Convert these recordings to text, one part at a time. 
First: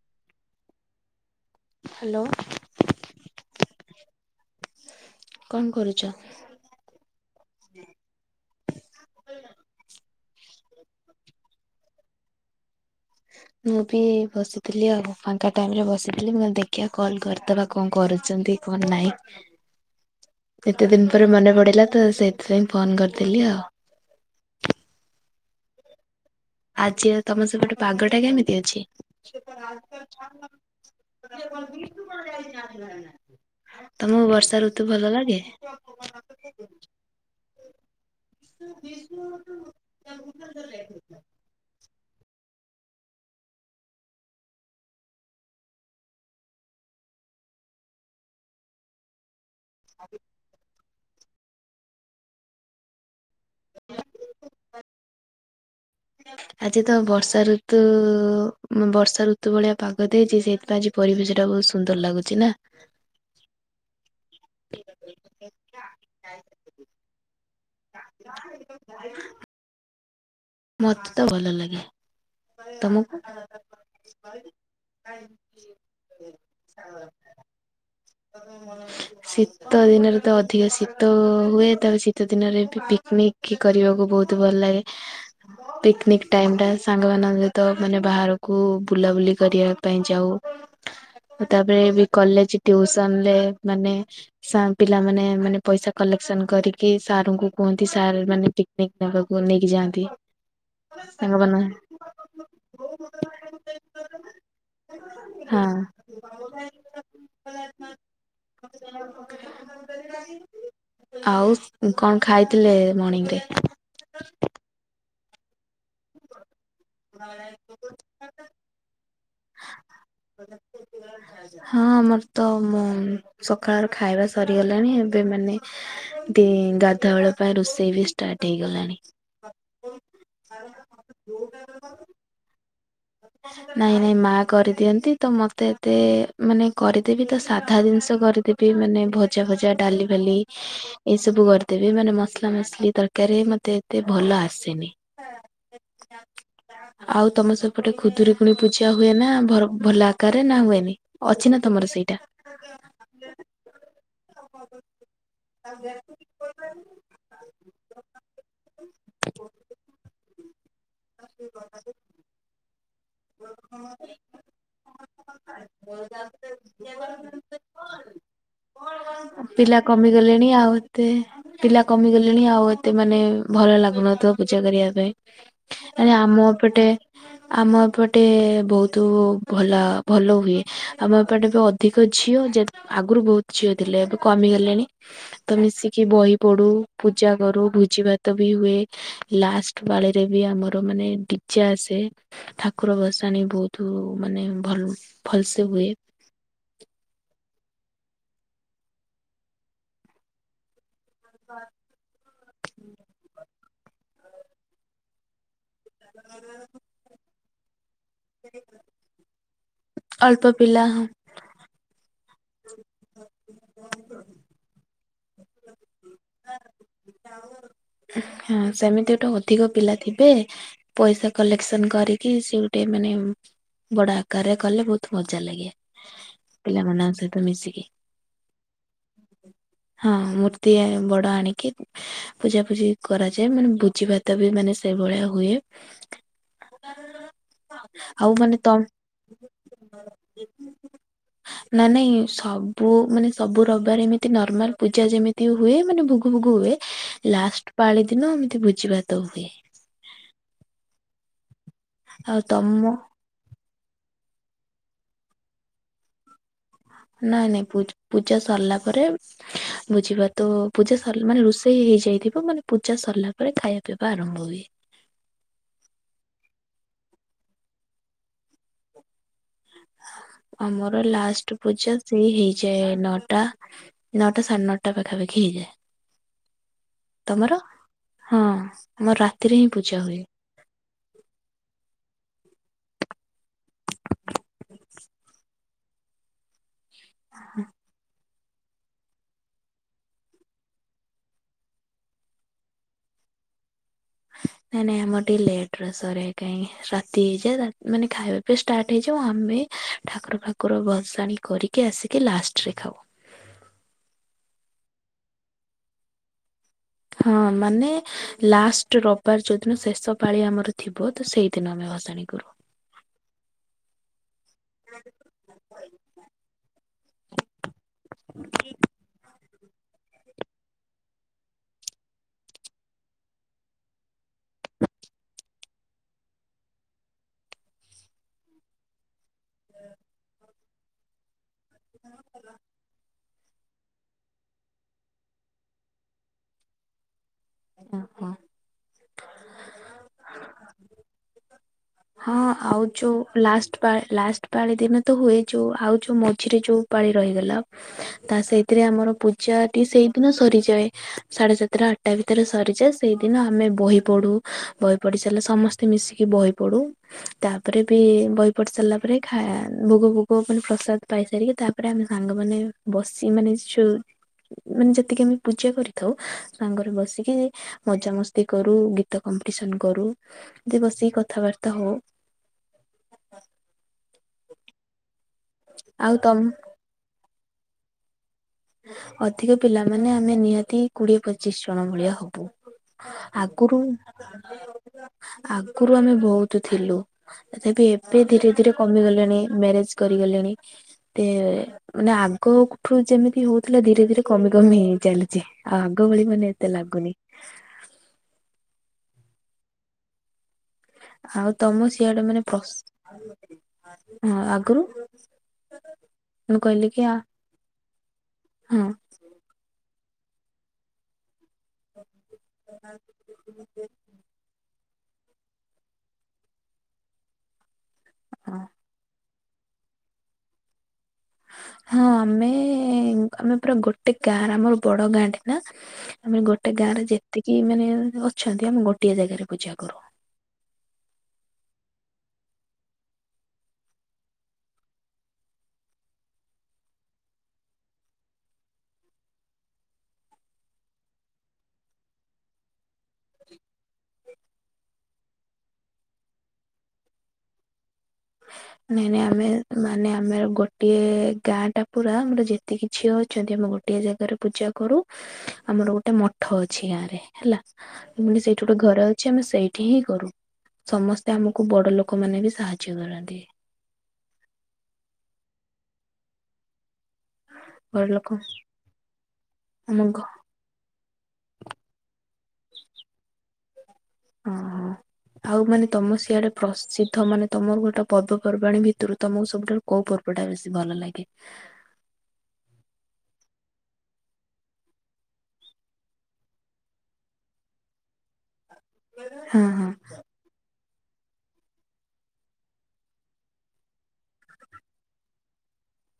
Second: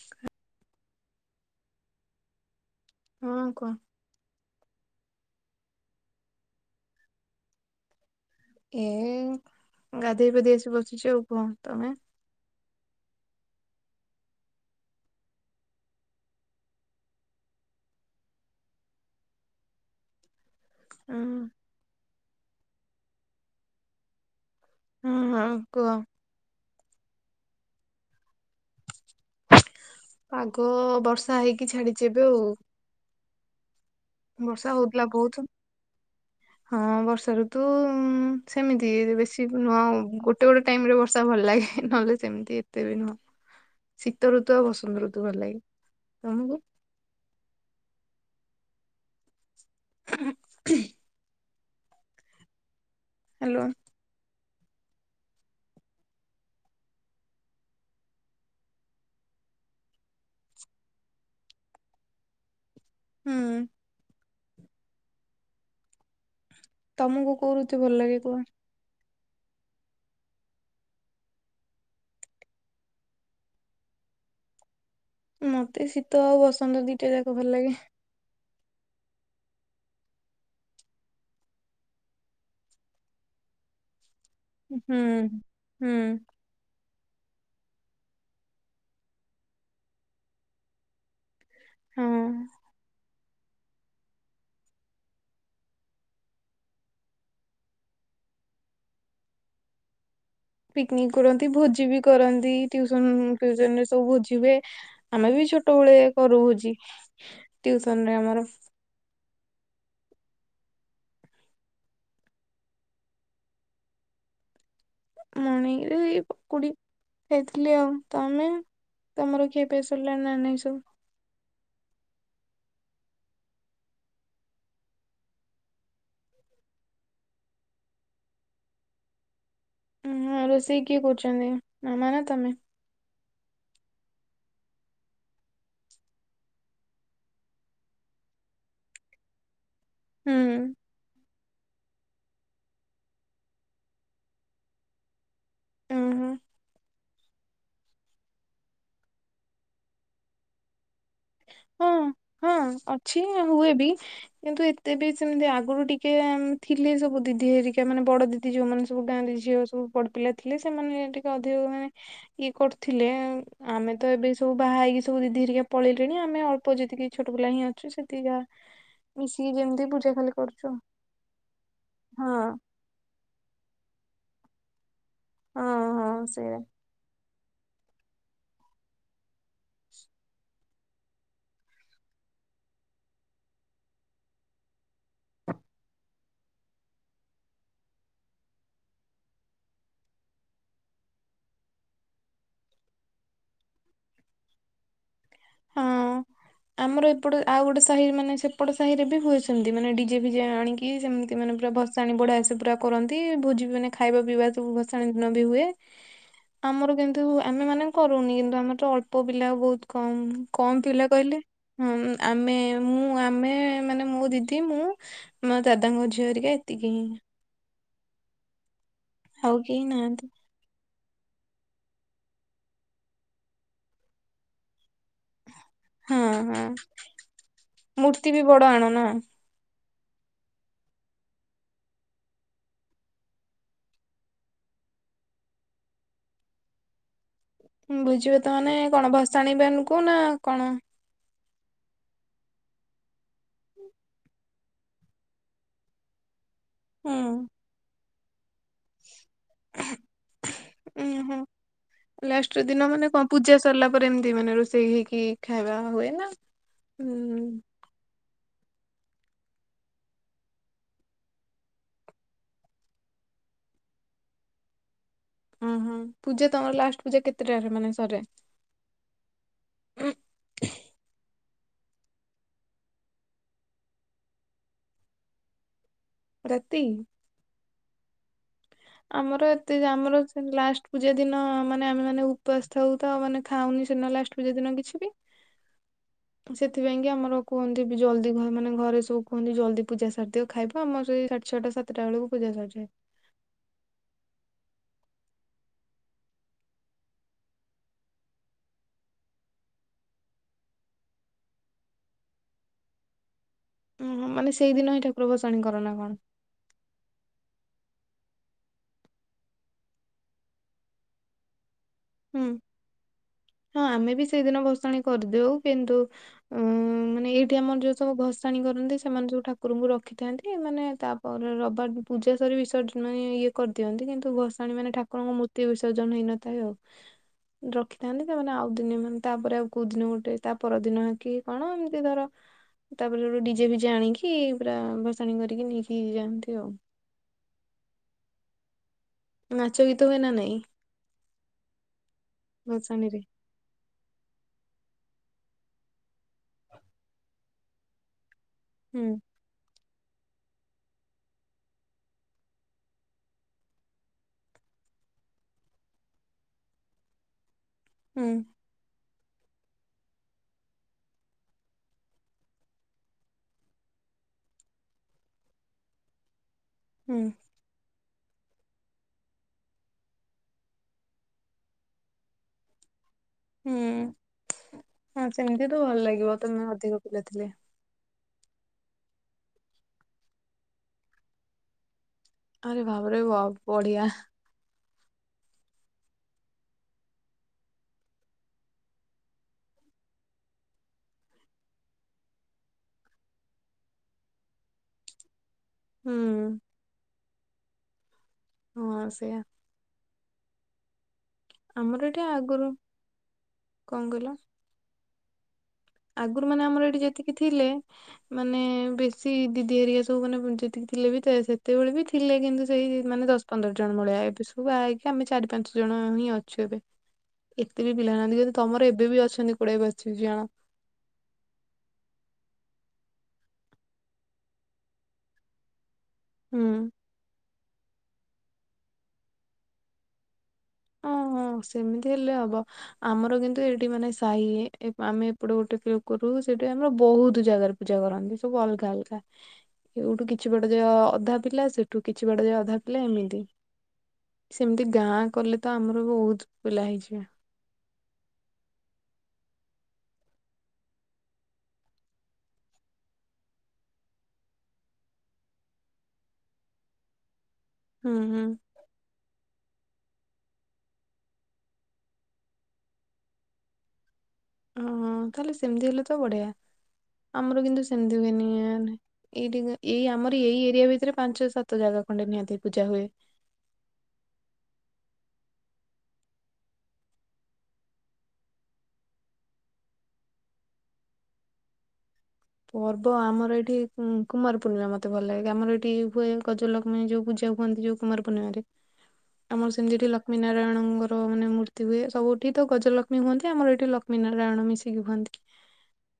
ଖ [unintelligible] ହ୍ୟାଲୋ। ହଁ କୁହ। କଣ କରୁଚ? ଏ ଗାଧେଇ ପାଧେଇ ଆସି ବସିଛି ଆଉ କଣ? ତମେ। ମୁଁ ବି ବସିଥିଲି ଆଉ। ଫାଙ୍କା ଟାଇମରେ ବସିଥିଲି, ମୁଁ କହଲି ଦେଖିବା କଲ୍ କରିଦେବା କଣ କରୁଚନ୍ତି? ଫୋନ୍ ନାହିଁ। ଏତେ ଦିନ ହୁଁ ପରେ ମନେ ପଡିଲା ତ ସେଥିପାଇଁ ଫୋନ କରିଦେଲି ଆଉ। ହଁ ହଁ କୁହ। ଆଜି ତୁମ ଆଉ ତମ ସେପଟେ ପାଗଟା କେମିତି ଅଛି? ପାଗ ବର୍ଷା ହେଇକି ଛାଡିଛି ଏବେ ଆଉ। ତମକୁ ବର୍ଷା ଋତୁ ହଉଥିଲା ଭଲ ବହୁତ। ଲାଗେ। ହଁ ବର୍ଷା ଋତୁ ସେମିତି ବେଶୀ ନୂହଁ ଗୋଟେ ଗୋଟେ ଟାଇମ ରେ ବର୍ଷା ର୍ଷା ଭଲ ଲାଗେ ନହେଲେ ସେମିତି ଏତ ତେ ବେ ନୁହଁ ଶୀତ ଋତୁ ଆଉ ବସନ୍ତ ଋତୁ ଭଲ ଲାଗେ। ତମକୁ? [inaudible] ହ୍ୟାଲୋ। ଆଜି ତ ବର୍ଷା ଋତୁ ବର୍ଷା ଋତୁ ଭଳିଆ ପାଗ ଦେଇଛି ସେଥିପାଇଁ ଆଜି ପରିବେଶ ଟା ବୋହୁତ ସୁନ୍ଦର ଲାଗୁଛି ନା। ହୁଁ। ତମକୁ କୋଉ ଋତୁ ଭଲ ଲାଗେ କୁହନି? [unintelligible] ମତେ ତ ଭଲ ଲାଗେ। ତମକୁ? ମତେ ଶୀତ ଆଉ ବସନ୍ତ ଦିଟା ଯାଙ୍କ ଭଲ ଲାଗେ। [inaudible] ଶୀତ ଦିନରେ ତ ଅଧିକ ଶୀତ ହୁଏ ତା ପରେ ଶୀତ ଦିନରେ ବି ପିକ୍ ନିକ୍ କରିବାକୁ ବହୁତ ତ୍ ଭଲ ଲାଗେ ହୁଁ। ହୁଁ ପିକ୍ନିକ୍ ଟାଇମ ଟା ସାଙ୍ଗମାନାନଙ୍କ ସହିତ ମାନେ ବାହାରକୁ ବୁଲାବୁଲି କରିବା ପାଇଁ ଯାଉ। ତାପରେ ବି ହଁ କଲେଜ ଟିୟୁସନ୍ ସନ ରେ ମାନେ ସାଙ୍ଗ୍ ପିଲାମାନେ ମାନେ ପଇସା କଲେକ୍ସନ କରିକି ସାର୍ ଙ୍କୁ କୁହନ୍ତି ସାର୍ ମାନେ ପିକ୍ ନିକ୍ ନବାକୁ ନେଇକି ଯାଆନ୍ତି। ପିକ୍ ନିକ୍ କରନ୍ତି ସାଙ୍ଗମାନ ଭୋଜି ବି କରନ୍ତି ଟିଉସନ ଫିଉସନ ରେ ସବୁ ଭୋଜି ହୁଏ। ଆମେ ବି ଛୋଟବେଳେ କରୁ ଭୋଜି ହଁ। ଟ୍ୟୁସନ ରେ ଆମର। ଆଉ କଣ ଖାଇଥିଲେ ମଣିଙ୍ଗ୍ ରେ? ମଣିଙ୍ଗ୍ ରେ ଏଇ ପକୁଡି। ଖାଇଥିଲି ଆଉ ତମେ ତମର ଖିଆ ପିଆ ସରିଲାଣି ନା ନାହିଁ ସବୁ? ହଁ ଆମର ତ ମୁଁ ସକାଳର ଖାଇବା ସରିଗଲାଣି ଏବେ ମାନେ ଦି ଗାଧୁଆବେଳ ପାଇଁ ରୋଷେଇ ବି ଷ୍ଟାର୍ଟ ହେଇଗଲାଣି। ଉଁ ହୁଁ ରୋଷେଇ କିଏ କରୁଛନ୍ତି? ମାମ ନା ତମେ। [inaudible] ନାଇଁ ନାଇଁ ମା କରିଦିଅନ୍ତି ତ ମତେ ଏତେ ମାନେ କରିଦେବି ତ ସାଧା ଜିନିଷ କରିଦେବ ବି ମାନେ ଭଜା ଭଜା ଡାଲି ଫାଲି ହୁଁ ଏସବୁ କରି ଦେବେ ମାନେ ମସଲା ମସଲି ତରକାରୀ ମତେ ଏତେ ଭଲ ଆସେନି। ଓହୋ। ଆଉ ତମ ସେ ଗୋଟେ ଖୁଦୁୁରକୁୁଣି ପୂଜା ହୁଏ ନା ଭଲ ଆକାରରେ ନା ହୁଏନି ଅଛି ନା ହଁ ତମର ସେଇଟା? ହଁ ଅଛି ଆଉ ହୁଏ ବି। କିନ୍ତୁ ଏତେ ବି ସେମିତି ଆଗୁରୁ ଟିକେ ଉଁ ଥିଲି ସବୁ ଦିଦି ହେରିକା ମାନେ ବଡ ଦିଦ ଦି ଯୋଉମାନେ ସବୁ ଗାଁରେ ଝିଅ ସବୁ ପଡ ପିଲା ଥିଲେ ସେମାନେ ଟିକେ ଅଧିକ ମାନେ ଇଏ କରୁଥିଲେ ଆମେ ତ ଏବେ ସବୁ ବାହା ହେଇକି ସବୁ ଦିଦି ହେରିକା ପଳେଇଲୁ ଲେଣି ଆମେ ଅଳ୍ପ ଯେତିକି ଛୋଟ ପିଲା ହିଁ ଅଛୁ ସେତିକି ଯା ପିଲା କମିଗଲେଣି ଆଉ ଏତେ ପିଲା ହଁ କମିଗଲେଣି ଆଉ ଏତେ ଏତେ ମାନେ ଭଲ ଲାଗୁନଥିବ ପୂଜା କରିବା ହଁ ପାଇଁ। ଆରେ ହଁ ଆମ ସେଇଆ ପଟେ ଆମ ପଟେ ବୋହୁତୁ ଭଲା ଭଲ ହୁଏ ‌ ଆମ ଏପଟେ ବି ଅଧିକ ଝିଅ ଯେ ଆଗୁରୁ ବୋହୁତ ଝିଅ ଥିଲେ ଏବେ କମିଗଲେଣି ତ ମିଶିକି ବହି ପଢୁ ପୂଜା କରୁ ଭୋଜି ଭାତ ବି ହୁଏ। ଲାଷ୍ଟ ପାଳିରେ ବି ଆମର ମାନେ ଡିଜେ ଆସେ। ଠାକ ଠାକୁର ବସାଣି ବହୁତ ମାନେ ଭଲ ଭଲସେ ହଁ ହୁଏ। ଆମର ଏପଟେ ଆଉ ଗୋଟେ ସାହି ମାନେ ସେପଟେ ସାହିରେବି ହୁଏ ହେମେତି ମାନେ ଡିଜେ ଫିଜେ ଆଣିକି କି ସେମିତି ମାନେ ପୁରା ଭସାଣି ବଢାଆସ ପୁରା କରନ୍ତି ଭୋଜିବି ମାନେ ଖାଇବା ପିଇବା ସବୁ ଭସାଣ ଦିନବି ହୁଏ [unintelligible] ଆମର କେମିତି ହୁ ଆମେ ମାନେ କରୁନି କିନ୍ତୁ ଆମରତ ଅଳ୍ପ ପିଲା ବହୁତ୍ କମ୍ ଅଳ୍ପ କମ୍ ହଁ ପିଲା କ କଇଁଲେ ହଁ ଆମେ ମୁଁ ଆମେ ମାନେ ମୋ ଦିଦି ମୁଁ ମୋ ଦାଦାଙ୍କ ଝିଅରିକା ଏତିକି ହିଁ। ହଁ ସେମିତି ଗୋଟେ ଆଉ ଅଧିକ କେହି ପିଲା ନାହାନ୍ତି ଥିବେ ପଇସା କଲେକ୍ସନ କରିକି ସେଗୋଟେ ମାନେ ବଡ଼ ଆକାରରେ କଲେ ବହୁ ହଁ ହଁ ସହିତ ମିଶିକି ମୂର୍ତ୍ତିବି ବଡ଼ ଆଣନା ହଁ ମୂର୍ତ୍ତି ବଡ଼ ଆଣିକି ପୂଜା ପୂଜି କରାଯାଏ ମାନେ ଭୋଜି ଭାତବି ମାନେ ସେଇଭଳିଆ ହୁଏ [unintelligible] ଆଉ ଭୋଝିଅ ମାନେ ତ ତାହାନେ କଣ ଭସାଣିବେନକୁ ନାକଣ? [inaudible] ନା ନାଇଁ ସବୁ ମାନେ ସବୁ ରବିବାର ଏମିତି ନର୍ମାଲ ପୂଜା ଯେମିତି ହୁଏ ମାନେ ଭୋଗ ଭୋଗ ହୁଏ ହୁଁ ଲାଷ୍ଟ ପାଳିଦିନ ଏମିତି ଭୋଜିଭାତ ହୁଏ। ଉଁ ହୋ ଆଉ ଲାଷ୍ଟ ଦିନ ତମ ମାନେ କଁ ପୂଜା ସରିଲା ପରେ ଏମିତି ମାନେ ରୋଷେଇ ହେଇକି ଖାଇବା ହୁଏନା ନାଇଁ ନାଇଁ ପୂ ପୂଜା ସରିଲା ପରେ ଭୋଜିଭାତ ପୂଜା ସିଲ ମାନେ ରୋଷେଇ ହେଇଯାଇଥିବ ମାନେ ପୂଜା ସରିଲା ପରେ ଖାଇବା ପିଇବା ଆରମ୍ଭ ହୁଏ। ଉଁ ହୁଁ ପୂଜା ତମର ଲାଷ୍ଟ୍ ପୂଜା କେତେଟାରେ ମାନେ ସରେ? ଆମର ଲାଷ୍ଟେ ପୂଜା ସେଇ ହେଇଯାଏ ନଅଟା ନଅଟା ସାଢେ ନଅଟା ପାଖାପାଖି ହେଇଯାଏ। ରାତି? ତମର ହଁ ଆମର ରାତିରେହିଁ ପୂଜା ହୁଏ। ସେ ଲାଷ୍ଟ ପୂଜା ଦିନ ମାନେ ଆମେ ମାନେ ଉପାସ ଥାଉତ ମାନେ ଖାଉନି ସିନା ଲାଷ୍ଟ ପୂଜା ଦିନ କିଛିବି [inaudible] ସେଥିପାଇଁକି ଆମର କୁହନ୍ତିବି ଜଲ୍ଦି ଘ ମାନେ ଘରେ ସବୁ କୁହନ୍ତି ଜଲ୍ଦି ପୂଜା ସାରିଦିଅ ଖାଇବ ଆମର ସେଇ ସାଢେ଼ ଛଟା ସାତଟା ବେଳକୁ ପୂଜା ସରିଯାଏ। ନାଇଁ ନାଇଁ ଆମର ଟିକେ ଲେଟର ସରେ କାଇକି ରାତି ହେଇଯାଏ ତା ମାନେ ଖାଇବା ଏବେ ଷ୍ଟାର୍ଟ ହେଇଯାଉ ଆମେ ଠାକୁର ଫାକୁର ବସାଣି କରିକି ଆସିକି ଲାଷ୍ଟରେ ଖାଉ। ଓହୋ ମାନେ ସେଇଦିନହିଁ ଠାକୁର ଭସାଣି କରନା କଣ? ହଁ ମାନେ ଲାଷ୍ଟ ରବିବାର ଯୋଉଦିନ ଶେଷ ପାଳି ଆମର ଥିବ ତସେଇଦିନ ଆମେ ଭସ ସାଣି ହୁଁ। କରୁ। ହଁ ଆମେବି ସେଇଦିନ ଭାଷାଣି କରିଦେଉ କିନ୍ତୁ ଅ ମାନେ ଏଇଠି ଆମର ଯୋଉ ସବୁ ଭସାଣି କରନ୍ତି ସେମାନେ ସବୁ ଠାକୁ ଠାକୁରଙ୍କୁ ରଖିଥାନ୍ତି ମାନେ ତାପରେ ରବିବାର ପୂଜା ସରି ବିସର୍ଜନ ମାନେ ଇଏ କରିଦିଅନ୍ତି କିନ୍ତୁ ଭସାଣି ମାନେ ଠାକୁ ଠାକୁରଙ୍କ ମୂର୍ତ୍ତି ବିସର୍ଜନ ହେଇନଥାଏ ଆଉ। ରଖିଥାନ୍ତି ତାମାନେ ଆଉ ଦିନ ମାନେ ତାପରେ ଆଉ କୋଉ ଦିନ ଗୋଟେ ତାପରଦିନ କି କଣ ଏମିତି ଧର ତାପରେ ଡିଜେ ଫିଜେ ଆଣିକି ପୁରା ଭସାଣି କରିକି ନେଇକି ଯାଆନ୍ତି ଆଉ। ଓହୋ। ନାଚ ଗୀତ ହୁଏ ନା ନାଇଁ? ହଁ ଆଉଚୁ ଭସାଣିରେ? ଲାଷ୍ ପା ଲାଷ୍ଟ ପାଳି ଦିନ ତ ହୁଏ, ଯୋଉ ଆଉ ଯୋଉ ମଝିରେ ଯୋଉ ପାଳି ରହିଗଲା ତା ସେଇ ସେଥିରେ ହୁଁ ଆମର ପୂଜା ଟି ସେଇଦିନ ସରିଯାଏ। ସାଢେ ସାତଟା ଆଠଟା ଭିତରେ ସରିଯାଏ। ସେଇଦିନ ଆମେ ବହି ପଢୁ, ବହି ପଢି ସାରିଲେ ସମସ୍ ତେ ମିଶିକି ବହି ପଢୁ, ତାପରେ ବି ହୁଁ ବହି ପଢି ସାରିଲା ପରେ ଖା ଭୋଗ ଭୋଗ ମାନେ ପ୍ରସାଦ ପାଇସାରିକି ତାପରେ ଆମେ ସାଙ୍ଗମାନେ ବସି ମାନେ ଚୋ, ମାନେ ଯେତିକି ଆମେ ପୂଜା କରିଥାଉ ସାଙ୍ଗରେ ହୁଁ ବସିକି ମଜାମସ୍ କରୁ ଗୀତ କମ୍ପିଟିସନ କରୁ, ଏମିତି ବସିକୁ କଥାବାର୍ତ୍ତା ହଉ। ହୁଁ, ହଁ ସେମିତି ତ ଭଲ ଆଉ ଲାଗିବ ତମ ତମେ ଅଧିକ ପିଲା ଥିଲେ। ଅଧିକ ପିଲାମାନେ ଆମେ ନିହାତି କୋଡିଏ ପଚିଶ ଜଣ ଭଳିଆ ହଉ। ଆରେ ଭାବରେ ୱାଓ, ଆଗୁରୁ ବଢିଆ ଆଗରୁ ଆମେ ବୋହୁତ ଥିଲୁ। ତଥାପି ଏବେ ଧୀରେ ଧୀରେ କମିଗଲେଣି, ମ୍ୟାରେଜ କରିଗଲେଣି। ଏତେ ମାନେ ଆଗଠୁ ଯେମି ହଉଥିଲା ଧୀରେ ଧୀରେ କମି କମି ହେଇ ଚାଲିଛି, ଆଉ ଆଗ ଭଳି ମାନେ ହୁଁ ଏତେ ଲାଗୁନି। ହଁ ସେଇଆ। ଆଉ ତମ ଆମର ଏଠି ସିଆଡେ ମାନେ ଆଗରୁ ଫସ୍, କଣ କହିଲ ହଁ ଆଗୁରୁ ଆଗରୁ ମାନେ ଆମର ଏଠି ହଁ ଯେତିକି ଥିଲେ, ମାନେ ବି ସିଏ ଦିଦି ହେରିଆ ସବୁ ମାନେ ଯେତିକି ଥିଲେ ବି ତ ସେ ତେବେଳେ ବି ଥିଲେ କିନ୍ତୁ ସେଇ ମାନେ ଦଶ ପନ୍ଦର ଜଣ ଭଳିଆ ଏବେ ସବୁ ଆ ଆମେ ଚାରି ପାଞ୍ଚ ଜଣ ହିଁ ଅଛୁ, ଏବେ ଏତେ ବି ପିଲା ନାହାନ୍ତି। ହଁ କିନ୍ତୁ ତମର ଏବେ ବି ଅଛନ୍ତି କୋଡ଼ିଏ ପ [unintelligible] ହଁ ଆମେ, ଆମେ ପୁରା ଗୋଟେ ଗାଁ ଆମର ବଡ ଗାଁଟେ ନା। ଆମେ ହୁଁ। ଗୋଟେ ଗାଁ ରେ ଯେତିକି ମାନେ ଅଛନ୍ତି। ଆମେ ଗୋଟିଏ ଜାଗାରେ ପୂଜା କରୁ। ହଁ ସେମିତି ହେଲେ ହବ। ଆମର କିନ୍ତୁ ଏଇଠି ମାନେ ସାହି ଆମେ ଏପଟେ ଗୋଟେ ପିଏଫ କରୁ ସେଠି ଆମର ବୋହୁତ ଜାଗା। ପୂଜା କରନ୍ତି ସବୁ ଅଲଗା ଅଲଗା। ଏଇଉଠୁ କିଛି ବାଟ ଯାଏ ଅଧା ପିଲା ସେଠୁ କିଛି ବାଟ ଯାଏ ଅଧା ପିଲା ଏମିତି। ସେମିତି ଗାଁ କଲେ ତ ଆମର ବୋହୁତ ପିଲା ହେଇଯିବେ। ହ [inaudible] ନାଇଁ ନାଇଁ ଆମେ ମାନେ ଆମେ ଗୋଟିଏ ଗାଁ ଟା ପୁରା ଆମର ଯେତିକି ଝିଅ ଅଛନ୍ତି ଆମ ଗୋ ଗୋଟିଏ ଜାଗାରେ ପୂଜା କରୁ, ଆମର ଗୋଟେ ମଠ ଅଛି ଗାଁ ରେ ହେଲା, ହୁଁ ହୁଁ [unintelligible] ସେଇଠୁ ଗୋଟେ ଘର ଅଛି ଆମେ ସେଇଠି ହିଁ କରୁ, ସମସ୍ତେ ଆମକୁ ବଡ ଲୋକ ମାନେ ବି ସାହାଯ୍ୟ କରନ୍ ତି। ହଁ ହଁ, ତାହେଲେ ସେମିତି ହେଲେ ତ ବଢିଆ, ଆମର କିନ୍ତୁ ବଡ଼ ସେମିତି ଲୋକ ହୁଏନି ଆଣ୍ଡ ଏଇଠି ଆମ ଏଇ ଘ ଆମର ଏଇ ଏରିଆ ଭିତରେ ପାଞ୍ଚ ସାତ ଜାଗା ଖଣ୍ଡେ ନିହାତି ପୂଜା ହୁଏ। ହଁ ହଁ। ଆଉ ମାନେ ତମ ସିଆଡେ ପ୍ରସିଦ୍ଧ ମାନେ ତମର ଗୋଟେ ପର୍ବପର୍ବାଣୀ ଭିତରୁ ତମକୁ ସବୁଠାରୁ କୋଉ ପର୍ବଟା ବେଶୀ ଭଲ ଲାଗେ? ପର୍ବ ଆମର ଏଠି କୁମ କୁମାର ପୂର୍ଣ୍ଣିମା ମତେ ଭଲ ଲାଗେ, ଆମର ଏଇଠି ହୁଏ ଗଜଲକ୍ଷ୍ମୀ ଯୋଉ ପୂଜା ହୁଅନ୍ତି ଯୋଉ କୁମାର ପୂର୍ଣ୍ଣିମାରେ, ହଁ ଆମର ହଁ ସେମିତି ଏଠି ଲକ୍ଷ୍ମୀ ନାରାୟଣଙ୍କ ମାନେ ମୂର୍ତ୍ତି ହୁଏ, ସବୁଠି ତ ଗଜଲକ୍ଷ୍ମୀ ହୁଅନ୍ତି ଆମର ଏଇଠି ଲକ୍ଷ୍ମୀ ନାରାୟଣ ମିଶିକି ହୁଅନ୍ତି।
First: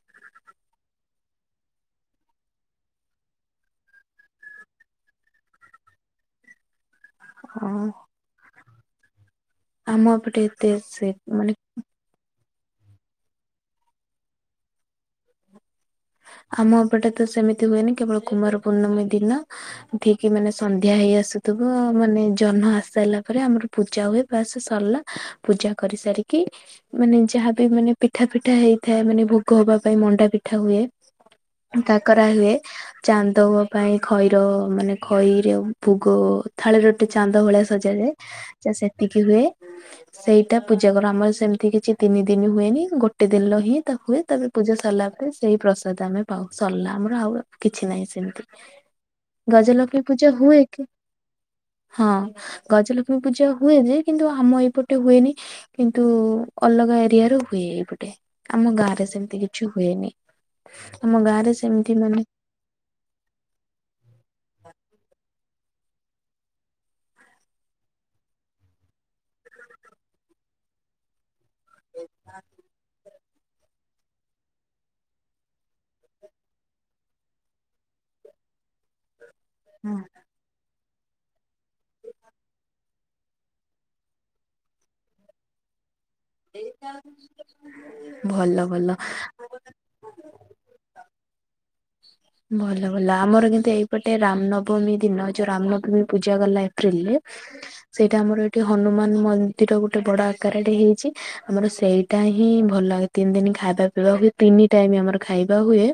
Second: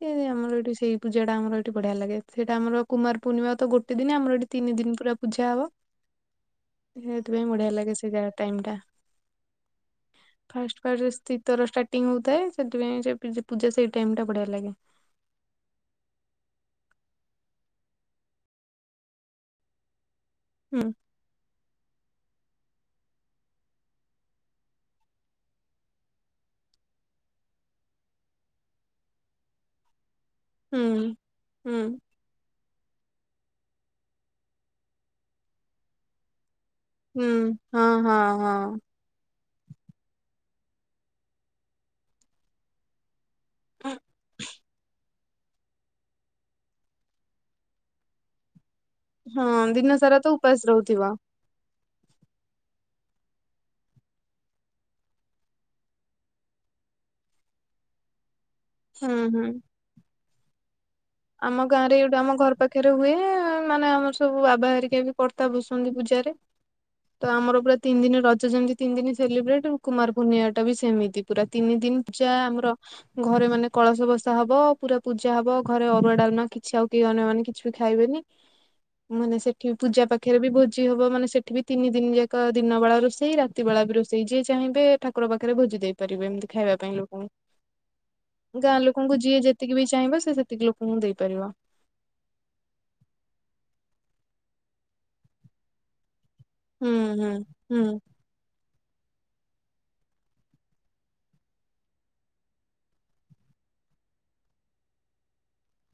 ଏ ଆମର ଏଠି ସେଇ ପୂଜାଟା ଆମର ଏଠି ବଢିଆ ଲାଗେ ସେଇଟା ଆମର କୁମାର ପୂର୍ଣ୍ଣିମା ତ ଗୋଟେ ଦିନି ଆମର ଏଠି ତିନି ଦିନି ପୁରା ପୂଜା ହବ। [inaudible] ସେଥିପାଇଁ ବଢିଆ ହଁ ଲାଗେ ସେ ଯା ଟାଇମ୍ ଟା। ଆମ ଏପଟେ ଏତେ ଫାଷ୍ଟ୍ ସେ ଫାଷ୍ଟ୍ ମାନେ ସ୍ଥିତରଷ୍ଟା ଟିଂ ହଉଥାଏ ସେଥିପାଇଁ ସେ ପୂଜା ପୂଜା ସେଇ ଟାଇମ୍ ଟା ବଢିଆ ଲାଗେ। ଆମ ଏପଟେ ତ ସେମିତି ହୁଏନି କେବଳ କୁମାର ପୂର୍ଣମୀ ଦିନ ଠିକି ମାନେ ହୁଁ ସନ୍ଧ୍ୟା ହେଇ ଆସୁ ଥୁବ ମାନେ ଜହ୍ନ ଆସି ସାଇଲା ପରେ ଆମର ପୂଜା ହୁଏ ବାସେ ସରିଲା। ପୂଜା କରି ସାରିକି ମାନେ ଯାହାବି ମାନେ ପିଠା ଫିଠା ହେଇଥାଏ ମାନେ ଭୋଗ ହବା ପାଇଁ ମଣ୍ଡା ପିଠା ହୁଏ ହୁଁ ହୁଁ ତା [inaudible] କରାହୁଏ ଚାନ୍ଦ ହବା ପାଇଁ ଖଇର ମାନେ ଖଇର ଭୋଗ ଥାଳିର ଗୋଟେ ହୁଁ ଚାନ୍ଦ ଭଳିଆ ହଁ ହଁ ସଜାଯାଏ ଏତିକି ହୁଏ ସେଇଟା ପୂଜା କର ଆମର ସେମିତି କିଛି ତିନି ଦିନି ହୁଏନି ଗୋ ଗୋଟେ ଦିନ ହିଁ ହଁ। ତା ହୁଏ ତାପରେ ପୂଜା ସାରିଲା ପରେ ସେଇ ପ୍ରସ୍ ସାଦ ଆମେ ପାଉ ସରିଲା ଆମର ଆଉ କିଛି ନାହିଁ ସେମିତି। ହଁ ଗଜ ଦିନ ଲକ୍ଷ୍ମୀ ସାରା ତ ପୂଜା ହୁଏ ଉପାସ କି? ରହୁଥିବ ହଁ ଗଜଲକ୍ଷ୍ମୀ ପୂଜା ହୁଏ ଯେ କିନ୍ତୁ ଆମ ଏପଟେ ହୁଏନି। କିନ୍ତୁ ଅଲଗା ଏରିଆ ରୁ ହୁଏ ଏଇପଟେ ଆମ ଗାଁ ରେ ହୁଁ ସେମିତି ହୁଁ। କିଛି ହୁଏନି। ଗାଁ ରେ ଆମ ସେମିତି ଗାଁରେ ଇଉଟୁ ମାନେ ଆମ ଘର ପାଖ ପାଖେରେ ହୁଏ ମାନେ ଆମର ସବୁ ବାବା ହେରିକା ବି କର୍ତ୍ତା ବସନ୍ତି ପୂଜାରେ। ତ ଆମର ପୁରା ତିନି ଦିନି ରଜ ଯେମତି ତିନି ଦିନି ସେଲିବ୍ରେଟ୍ କୁମାର ପୂର୍ଣିଆ ଟା ବି ସେମିତି। ପୁରା ତିନି ଦିନି ପୂଚା ଆମର ଘରେ ମାନେ କଳସ ବସା ହବ ପୁରା ପୂଜା ହବ ଘରେ ଅରୁଆ ଡାଲମା କିଛି ଆଉ କେହି ଅନ୍ୟ ମାନେ କିଛି ବି ଖାଇବେନି ମାନେ ସେଠି ପୂଜା ପା ଖେରେ ବି ଭୋଜି ହବ ମାନେ ସେଠି ବି ତିନି ଦିନି ଯାକ ଦିନ ବଳା ରୋଷେଇ ରାତି ବଳା ବି ରୋଷେଇ ଯିଏ ଚାହିଁବେ ଠାକୁର ପାଖରେ ଭୋଜି ଦେଇ ପାରିବେ ଏମିତି ଖାଇବା ପାଇଁ ଭଲ ଲୋକଙ୍କୁ ଗାଁ ଭଲ ଲୋକଙ୍କୁ ଯିଏ ଯେ ତିକି ବି ଚାହିଁବ ସେ ସେତିକି ଲୋକଙ୍କୁ ଦେଇପାରିବ। ଭଲ ଭଲ ଆମର କିନ୍ତୁ ଏଇପଟେ ରାମ୍ ନବମୀ ଦିନ ଯୋଉ ରାମ୍ ନବମୀ ପୂଜା ଗଲା ଏ ହୁଁ ପ୍ରିଲ୍ ରେ ହୁଁ ହୁଁ ସେଇଟା ଆମର ଏଠି ହନୁମାନ ମନ୍ଦିର ଗୋଟେ ବଡ ଆକାରାଟେ ହେଇଛି ଆମର ସେଇଟା ହିଁ ଭଲ୍ଲାଗେ ତିନି ଦିନି ଖାଇବା ପିଇବା ହୁଏ ତିନି ଟାଇମ୍ ଆମର ଖାଇବା ହୁଏ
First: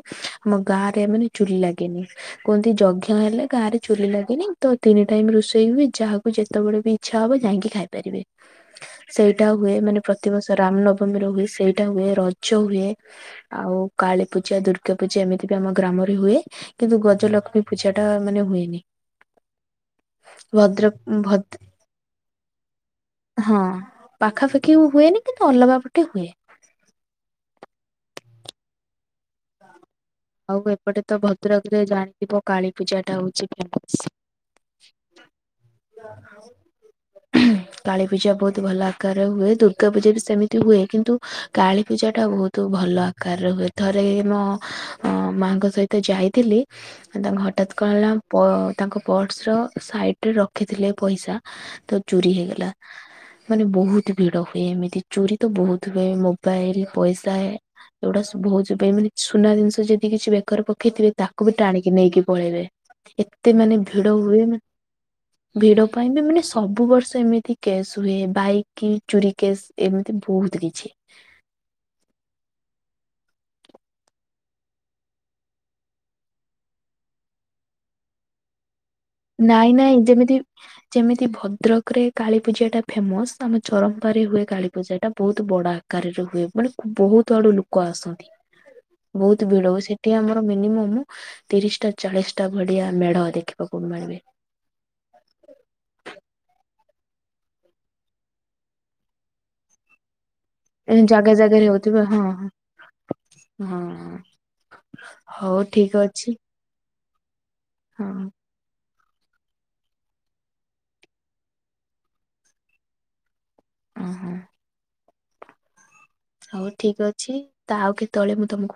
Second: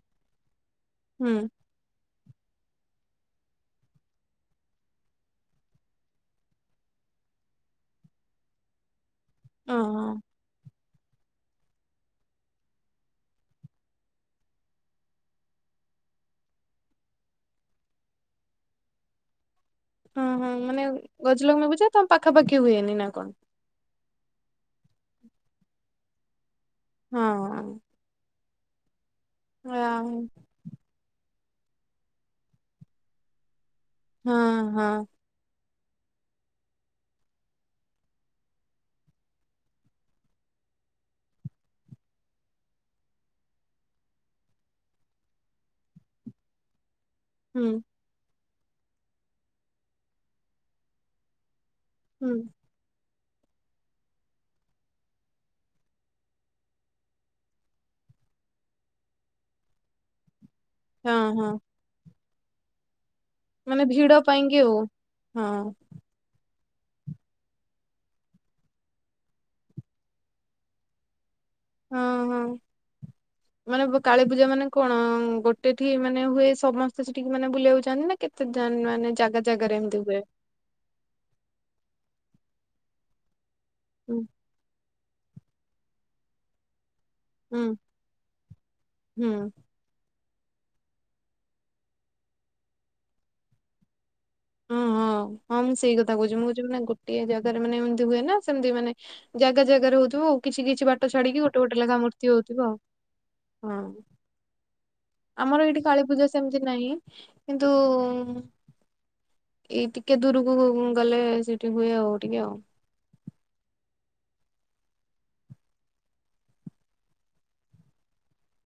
ଆମ ଗାଁ ରେ ମାନେ ହୁଁ ଚୁଲି ଲାଗେନି। କୁହନ୍ତି ଯଜ୍ଞ ହେଲେ ଗାଁରେ ଚୁଲି ଲାଗେନି ତ ତିନି ଟାଇମ୍ ରୋଷେଇ ହୁଏ ଯାହାକୁ ଯେତବେଳେ ବି ଇଛା ହବ ଯାଇକି ଖାଇ ପାରିବେ ସେଇଟା ହୁଏ ମାନେ ଓହୋ ପ୍ରତିବର୍ଷ ରାମ୍ ନ ବମୀ ର ହୁଏ ସେଇଟା ହୁଏ ରଜ ହୁଏ ଆଉ କାଳୀ ପୂଜା ଦୁର୍ଗା ପୂଜା ଏମିତି ଆମ ଗ୍ରାମରେ ହୁଏ କିନ୍ତୁ ଗଜଲକ୍ଷ୍ମୀ ପୂଜା ଟା ମାନେ ହୁଏନି। ହଁ ହଁ ମାନେ ଭଦ୍ରକ ଭଦ୍ର ଗଜଲଗଷ୍ମୀ ପୂଜା ତମ ପାଖାପାଖି ହୁଏନି ନା କଣ? ହଁ। ପାଖାପାଖି ହୁଏନି କିନ୍ତୁ ଅଲଗା ପଟେ ହୁଏ। ହଁ। ହଁ [inaudible] ଆଉ ଏପଟେ ତ ଭଦ୍ରକ୍ ରେ ଜାଣିଥିବ କାଳୀପୂଜାଟା ହଉଛି ଫେମସ୍। ହଁ ହଁ। ଉ [unintelligible] କାଳୀ ପୂଜା ବହୁତ୍ ଭଲ ଆକାରରେ ହୁଏ ଦୁର୍ଗା ପୂଜା ବି ସେମିତି ହୁଏ କିନ୍ତୁ କାଳୀ ପୂଜା ଟା ବହୁତ୍ ତୁ ଭଲ ଆକାରରେ ହୁଏ ଥରେ ମ ମାଆଙ୍କ ସହିତ ଯାଇଥିଲି ତାଙ୍କୁ ହୁଁ ହଠାତ୍ କଣ ହେଲା ତାଙ୍କ ପର୍ସ ର ସାଇଡ ରେ ରଖିଥିଲେ ପଇସା ତ ଚୋରି ହୁଁ ହେଇଗଲା। ହଁ ମାନେ ବହୁତ ଭିଡ ହୁଏ ଏମିତି ଚୋରି ତ ବହୁତ ହୁଏ ମୋବାଇଲ ପଇସା ଏଗୁଡ଼ା ସବୁ ହଉତି ପାଇଁ ମାନେ ସୁନା ଜିନିଷ ଯଦି କିଛି ବେକର ପକେଇଥିବେ ହଁ ତାକୁ ହଁ ବି ଟାଣିକି ନେଇକି ପଳେଇବେ ଏ ଏତେ ମାନେ ଭିଡ ହୁଏ ମାନେ ହଁ ଭିଡ ଏତେ ପାଇଁ ବି ମାନେ ସବୁ ବର୍ଷ ଏମିତି କେସ୍ ହୁଏ ବାଇକ୍ କି ଚୋରି କେସ୍ ଏମିତି ବହୁତ କିଛି। ହଁ ହଁ। [inaudible] ମାନେ କାଳୀ ପୂଜା ମାନେ କଣ ଗୋଟେ ଠି ମାନେ ହୁଏ ସମସ୍ତେ ସେଠିକି ମାନେ ବୁଲିବାକୁ ଯାଆନ୍ତି ନା କେତେ ଦାନ୍ ମାନେ? ଜାଗା ନାଇଁ ଜାଗାରେ ନାଇଁ ଏମିତି ହୁଏ? ଯେମିତି ଯେମିତି ଭଦ୍ରକ ରେ କାଳୀ ପୂଜା ଟା ଫେମସ୍ ଆମ ହୁଁ ଚରମ୍ପାରେ ହୁଏ କାଳୀ ପୂଜା ଟା ବହୁତ ବଡ ଆକାରରେ ହୁଏ ମାନେ ବହୁତ ଆଡୁ ହୁଁ ଲୋକ ଆସନ୍ତି ହୁଁ ବହୁତ ଭିଡ ହୁଏ ସେ ଏଠି ଆମର ମିନିମମ୍ ତିରିଶ ଟା ଚାଳିଶ ଟା ଭଡିଆ ମେଢ ଦେଖିବାକୁ ମିଳିବେ। ହଁ ହଁ ହଁ ମୁଁ ସେଇ କଥା କହୁଛି ମୁଁ ଯଉ ଗୋଟିଏ ଜାଗାରେ ମାନେ ଏମିତି ହୁଏ ନା ସେମିତି ମାନେ ଜାଗା ଜାଗାରେ ହଉଥିବ ଆଉ କିଛି କିଛି ଏ ବାଟ ଜାଗା ଛାଡିକି ଗୋଟେ ଜାଗାରେ ଗୋଟେ ଲେଖା ହଉଥିବେ ହଁ ମୂର୍ତ୍ତି ହଁ ହଉଥିବ ଆଉ ହଁ। ହଉ ଆମର ଏଇଠି ଠିକ କାଳୀ ପୂଜା ଅଛି ସେମିତି ନାହିଁ କିନ୍ତୁ ହଁ ଏଇ ଟିକେ ଦୂରକୁ ଗଲେ ସେଠି ହୁଏ ଆଉ ଟିକେ ଆଉ। ଓହୋ। ହଉ ଠିକ୍ ଅଛି ତା ଆଉ କେତେବେଳେ ମୁଁ ତମକୁ